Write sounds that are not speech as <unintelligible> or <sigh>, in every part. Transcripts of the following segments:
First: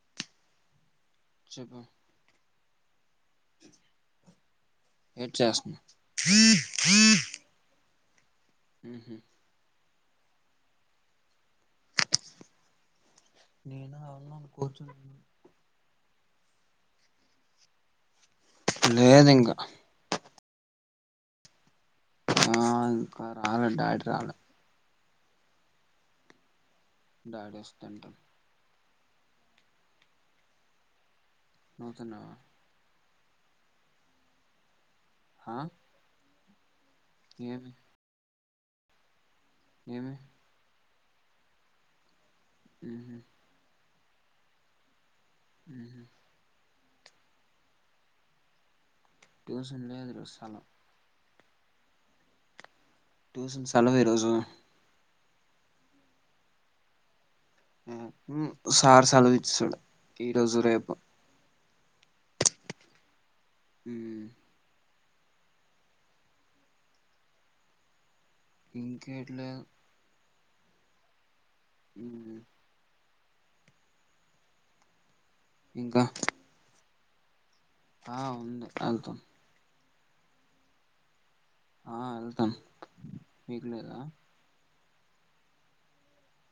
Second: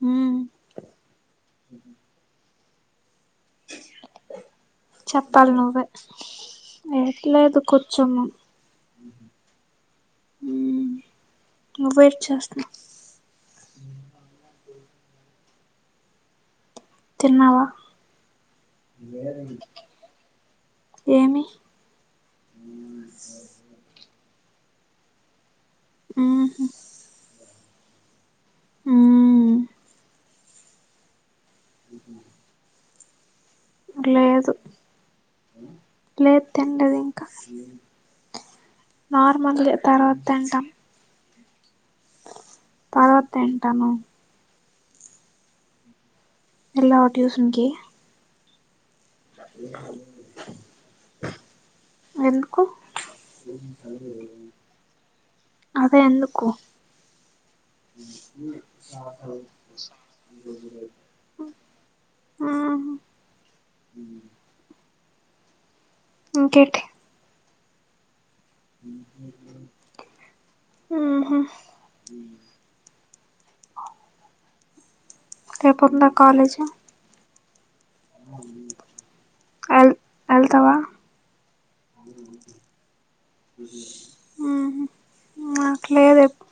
మ్ చెపు ఏటి చెప్పాల్ చేస్తున్నావ్ నువ్వే ఎట్ లేదు కుర్ చునమ్ ఉహు హ్మ్ నువేట్ చేస్తనవ్ నేనా అవున్నాను కూర్చున్నాను తిన్నావ లేద్ ఇంక ఏమి హాఁ ఇంకా రాలె డాడ్ రాలె హుమ్ డాడోస్తండు హ్మ్మ్ నువ్ తినవా లేదు హా తిం డాది ఏమి నార్ మల్లె ఏమి తర్వాత్ తింటామ్ తర్ ఉహు వాత్ తింటను ఉహు ఎళ్ళవా టుషన్ కి టూషన్ లేద్ రోజ్ సెలవ్ ఎందుకు ట్యూషన్ సెలవ్ ఈ రోజు అదె ఎందుకు ఎ హుమ్ సార్ సెలవిచ్ సడ్ ఈరోజు రేపు అహ్ ఉమ్ ఇంకేటి ఇంకేట్లేదు ఊహు ఉమ్ ఇంకా రేపుందా కాలేజు ఆ ఉంది ఎళ్త ఎళ్తవా ఆ ఎళ్తం ఊహు నాక్ లేద్ ప్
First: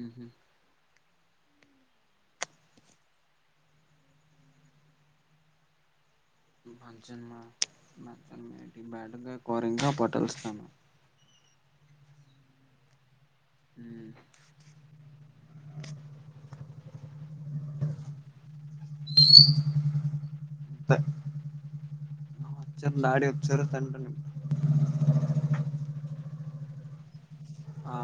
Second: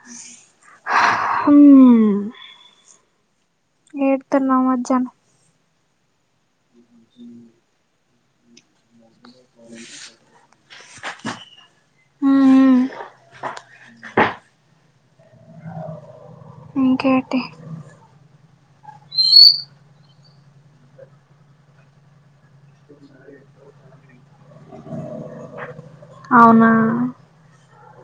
ఊహు ఉమ్ పెడ్తున్న మధ్యానం మజ్యన్మా మజ్యానమేంటి బ్యాటుగా గోరింక పటలొస్తానో ఊ ఉ ఉం ఇంకేటి తే ఒచ్చర్ డాడి ఒచ్చరు తండ నిం అవునా ఆ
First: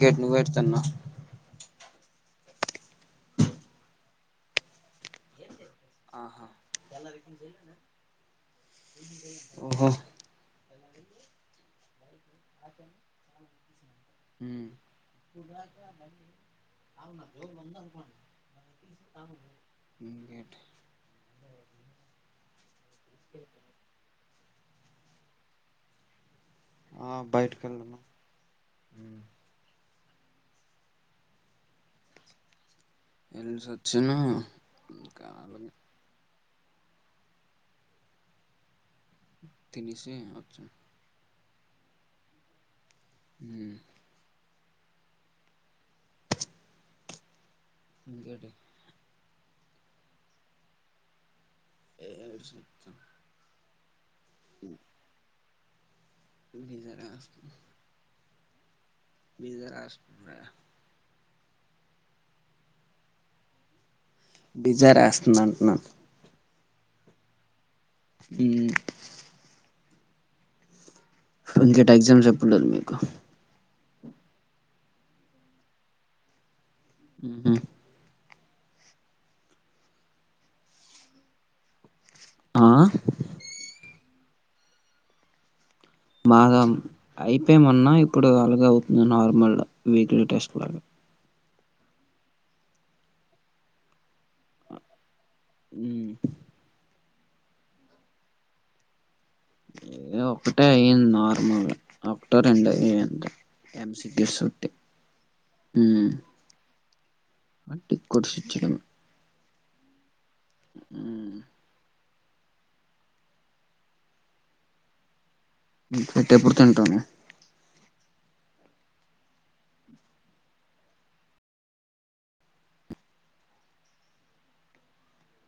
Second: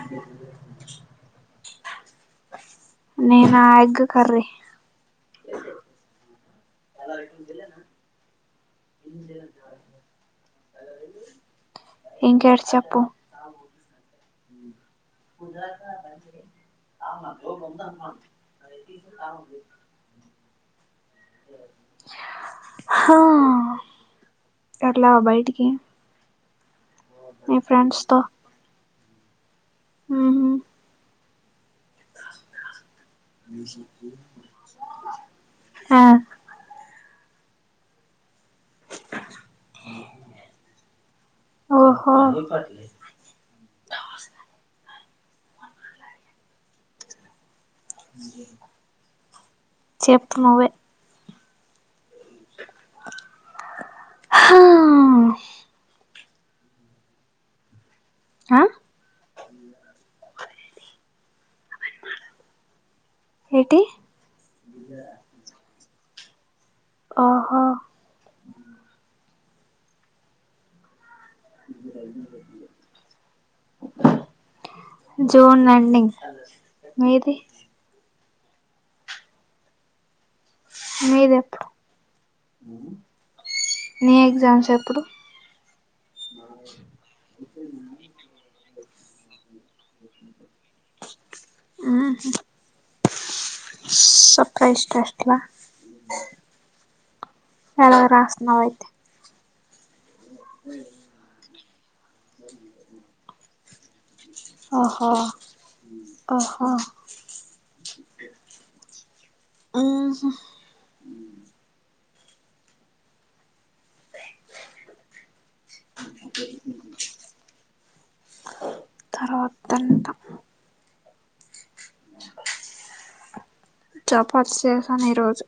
గెట్ నువేటి తిన్నావ్ నేనా ఎగ్గ్ కర్రీ ఆహ ఓహొ ఇంకేటీ చెప్పు ఊమ్ ఉదా క మంచిదే ఆవునా కోపందా <unintelligible> అదు గేట్ హా గట్ల బైటికి ని ఫ్రెండ్స్తో ఊ ఊహు వెళ్ళసి వచ్చాను ఇంకా అలాగే ఆ తినేసి వచ్చాను ఒహో ఊ ఇంకేటే చెప్ నువ్వె ఏటి చెప్తా హా ఉ <unintelligible> అ మీదె రాష్త్ <unintelligible> ఎటి డిజారేస్తున్నంట్నాన్ ఆహా <unintelligible> ఎగ్జామ్స్ <unintelligible> మీకు జూన్ ఎన్డింగ్ మీది మీదెప్పుడు ఆ నీ ఎగ్జామ్స్ ఎప్పుడు మాగం ఐపే మొన్న ఇప్పుడు అలగవ్ నార్మల్ వీక్లీ టెస్ట్ లాగ హ్మ్ హు సప్రైస్టా హ్మ్ ఎలా రాస్నావ్ అయితే ఇ ఒకటే అయ్యింద్ నార్మల్గా ఒక్టో రెండొ ఐనయ్ అంతె ఎమ్స్ గిసుత్తే ఓహో హ్మ్ ఓహో మట్టి కుర్షిచ్చిడ హ్మ్ హు హ్మ్ పెట్టేప్పుడు తింటానే తర్వాథింటా చపాత్ సేశాన్ ఈరోజు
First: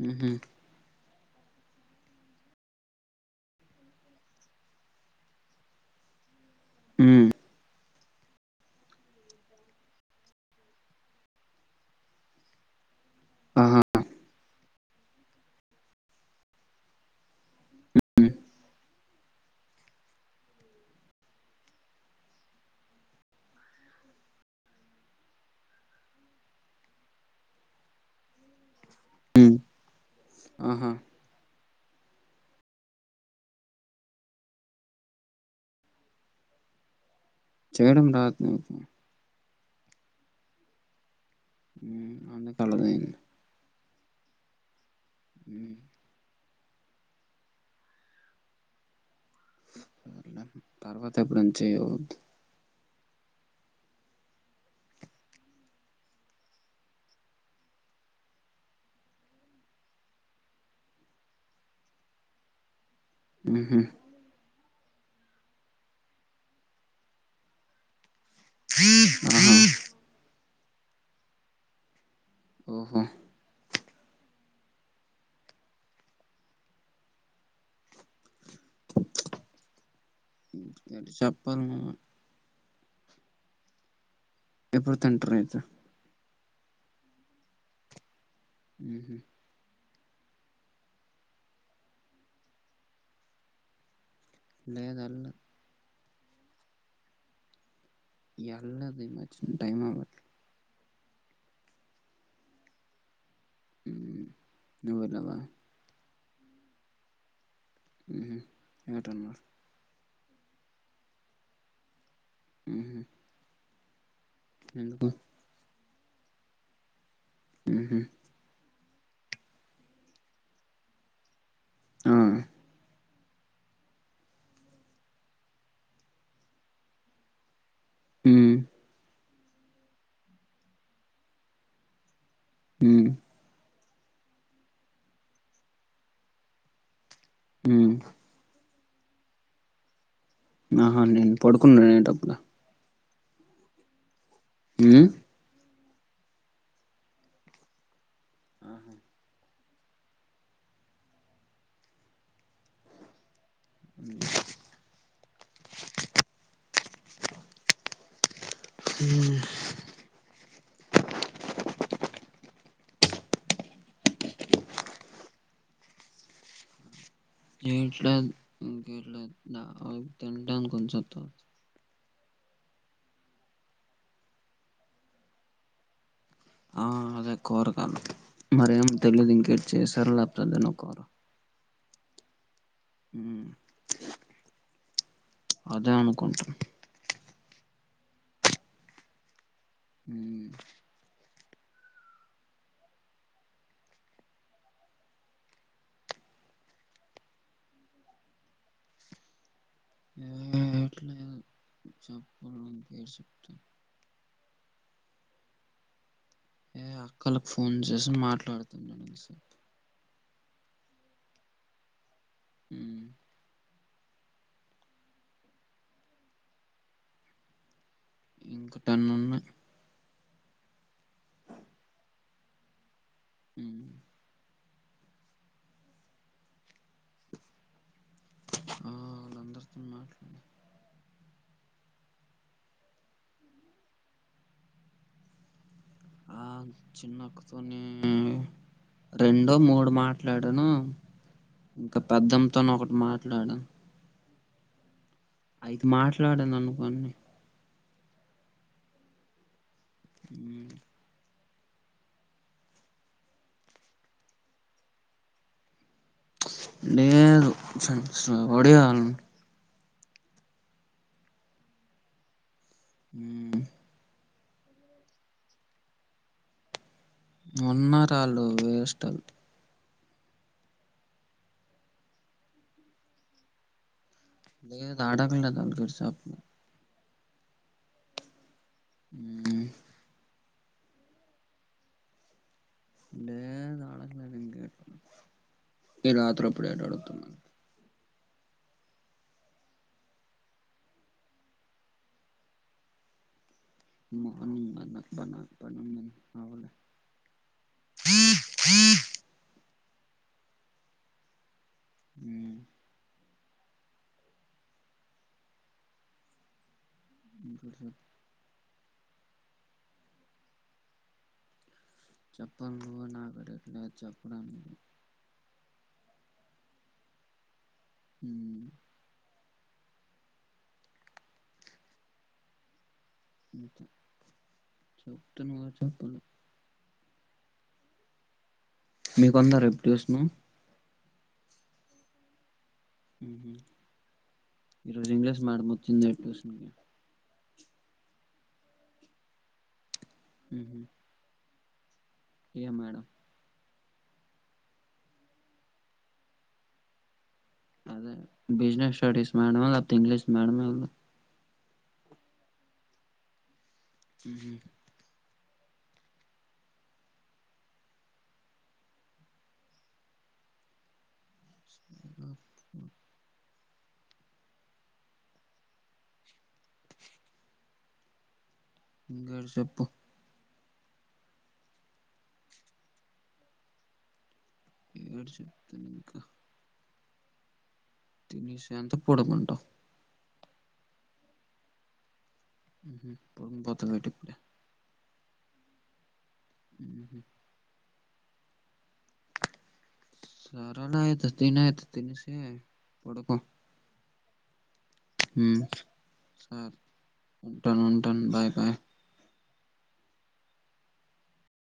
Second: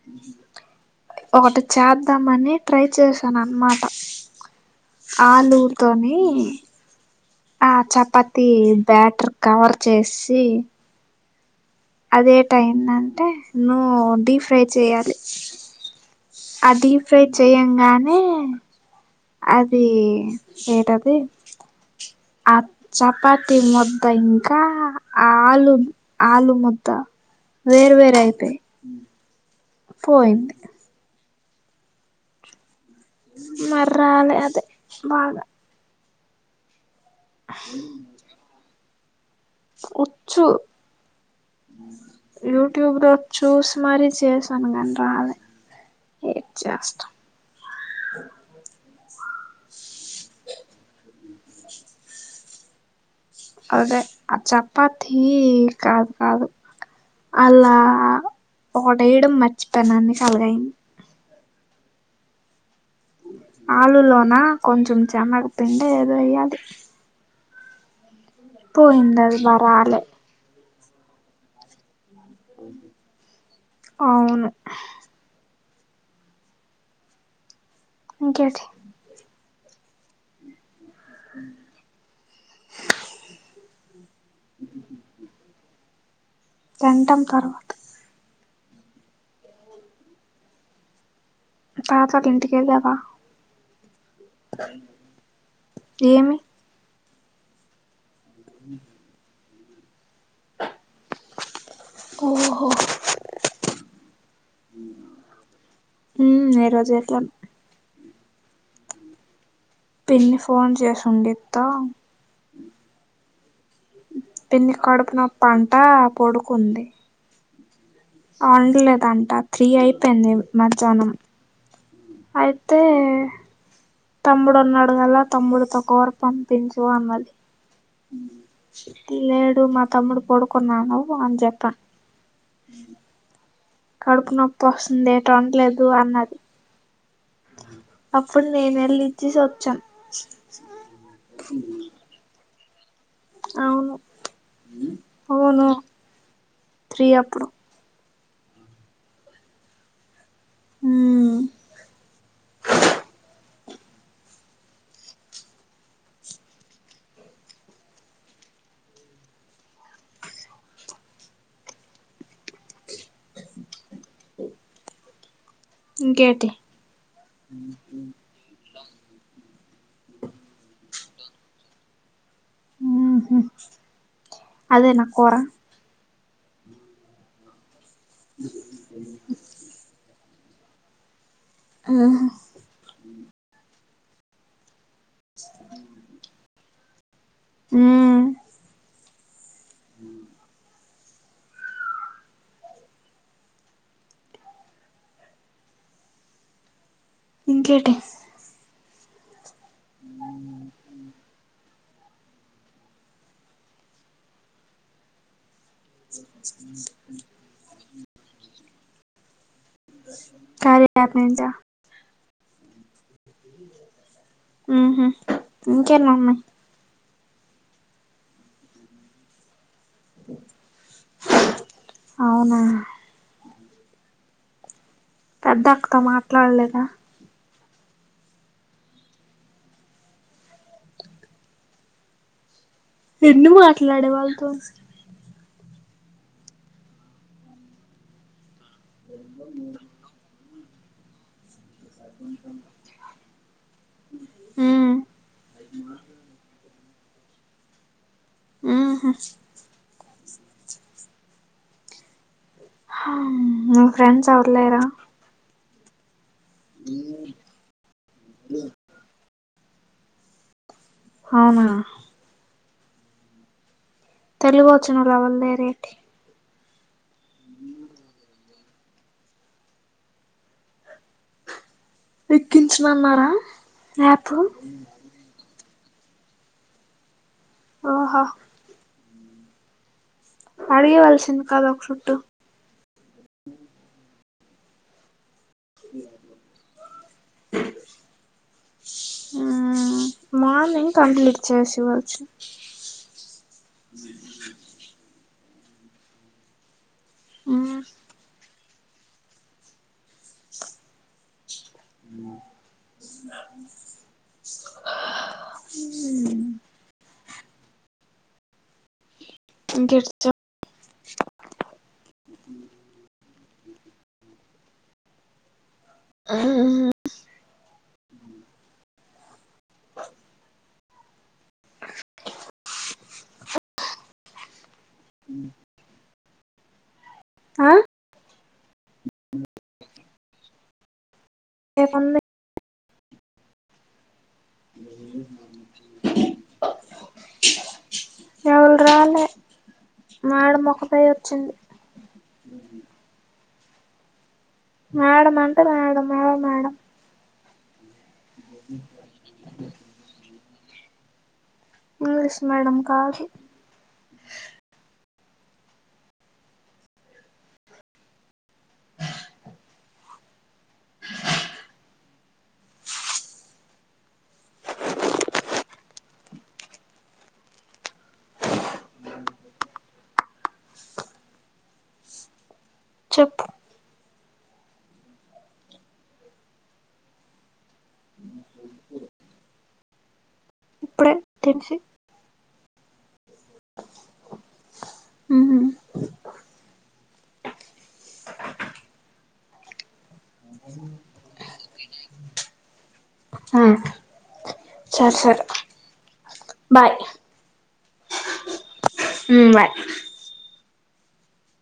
హ్మ్ హు ఒకటి చేద్దామని ట్రై చేశాన్ అన్మాట ఆలూల్తోని ఆ చపాతి బ్యాటర్ కవర్ చేసీ అదేటైందంటే ఆహా నువ్ డీ ఫ్రై చేయాలి ఆ డీ ఫ్రై చెయ్యంగానే అదీ ఏటది ఆ చపాతి ముద్ద ఇంకా ఆలు ఆలు ముద్ద వేరు వేర్ ఐతయ్ పోయింది ఆహా మర్రాలె అదె బాగా చేయడం రాదు నీకు ఉచ్చు అందుకే యూటూబ్లో అలదైంది చూస్ మరి చేసాన్ గన్ హ్మ్ చేస్తా నాకు తర్వాత ఎప్పుడన్న చెయ్యుద్ అదె ఆ చప్పత్తి కాద్ కాదు అలా ఒకటేయడం మర్చిపోయన్ అన్ని సళ్లగయిన్ ఆలులోన కొంచెం చనగ పిండో ఏదో ఎయ్యాలి పోయిందది ఆహా బా రాలే హ్మ్ హు ఔను ఇంకేటి <unintelligible> ఏటి సెప్పాల్ మల్లా ఎప్పుడు తింటర్ ఐతే తింటాం తర్వాత హ్మ్ హు తాతోళ్ళ ఇంటికెళ్లావ లేద్ అల్ యేమి ఎల్లేద్ ఈమధ్యన్ టైమవ్ ఓహొ నువ్వు వెళ్ళవా హ్మ్ ఏ రోజు ఎట్లన్ హ్మ్ ఏటన్నా పిన్ని ఫోన్ చేసుండిత్తా హ హ్మ్ పిన్నికి కడుపునొప్పంట పొడుకుంది ఉహు వండలేదంట త్రీ అయిపోయింది మజ్యాహ్నం ఆ అయితే తమ్ముడున్నాడు వల తమ్ముడుతో కూర పంపించు అన్నది ఉ లేడు మా తమ్ముడు పడుకున్నాడు అని చెప్పా హ్మ్ కడుపు నొప్పోస్తుంది ఎటో లెగు అన్నది ఉ అప్పుడు నేను ఎళ్ళి ఇచ్చిసి వచ్చా ఆహా నేను పడుకున్నానెంటప్పుడు అవును హ్మ్ ఉమ్ అవును త్రీ అప్పుడు ఆహా హ్మ్ బ్లాంక్ హ్మ్మ్ ఇంకేటి ఎట్లేదు ఇంకెట్లే తింటాను కొంచెపు తర్వాత ఉహు అదే నా కోర ఆ అదే కోరగలు మరేం తెలీదు ఇంకేటి చేసారు లే దనేను కూర ఆహ ఉమ్ అదే అనుకుంటుంటే హ్మ్ ఉమ్ ఇంకేటి ఇంకెట్లే చెప్పాలి నువ్వే బ్లాంక్ జెస్సి మాట్లాడుతున్నా కార్య యాప్ నుంచా హ్మ్ ఉహు ఇంకేని ఉన్నాయి ఇంకటెన్ను ఉన్నయి బ్లాంక్ అవునా ఉమ్ పెద్దక్కతో మాట్లాడలేదా ఆ అందరితో మాట్లాడ ఎందుకు మాట్లాడావు వాళ్ళతోని ఆ చిన్నక్కతోని రెండో మూడు మాట్లాడాను ఇంకా పెద్దమ్మతోన ఒకటి మాట్లాడ హ్మ్ అయితే మాట్లాడను అనుకోని ఉహ్ హ్మ్ హమ్ మీ ఫ్రెండ్స్ ఎవరు లేరా లేదు స సోడియాలు అవునా మ్ తెలుగు వచ్చినోళ్ళు ఎవల్ లేరా ఏటి ఉన్నా రాళ్ళు వేస్టల్ ఎక్కించనన్నారా యాపు <unintelligible> ఒహ ఉమ్మ్ అడిగేవలసింది కద ఒక సుట్టూ లేదు అడగలేదు ఇంకేటి ఈ రాత్రపుడు యేటాడుగుతన ఆహ్ మార్నింగ్ కంప్లీట్ చేసివచ్చు మార్నింగ్ మన బన పనుందని అవలే మ్మ్ ఉ ఉమ్ ఇంకేటీ చెప్ ఇంకేటి చెప్ చెప్పాలి నువ్వే నాకు రేపు లేదు చెప్పడానికి అహ్ హ్ చెప్తున్నావ్ గద చెప్పను అహ్ మీకుందా రేపు ట్యూషనూ రెపుంది ఉహు ఈ రోజు ఇంగ్లీష్ మాడం ఒచ్చింది ఏటి ట్యూషన్ కి ఎవళ్ రాలే మ్యాయ డం ఒకతె ఒచ్చింది ఏ మేడం మేడం అంటే మేడం ఎ మేడం అదే బిజినెస్ స్టడీస్ మెడమో లెపోతే ఇంగ్లీష్ మేడమో ఎల్ద్ ఇంగ్లీష్ మేడం కాదు ఉహు ఇంకా యేటి సెప్పు చెప్పు యేటి సెప్తేనే ఇంకా తినేషంతా పడుకుంటావ్ ఇప్పుడే తిన్షి ఉహు <unintelligible> ఎటిప్పుడే ఉహు సరేలె ఐతే తినైతే తినేసి పడకో ఆ సరే సరే బాయ్ టన్ ఉంటన్ బయ్ బయ్ ఉమ్ బాయ్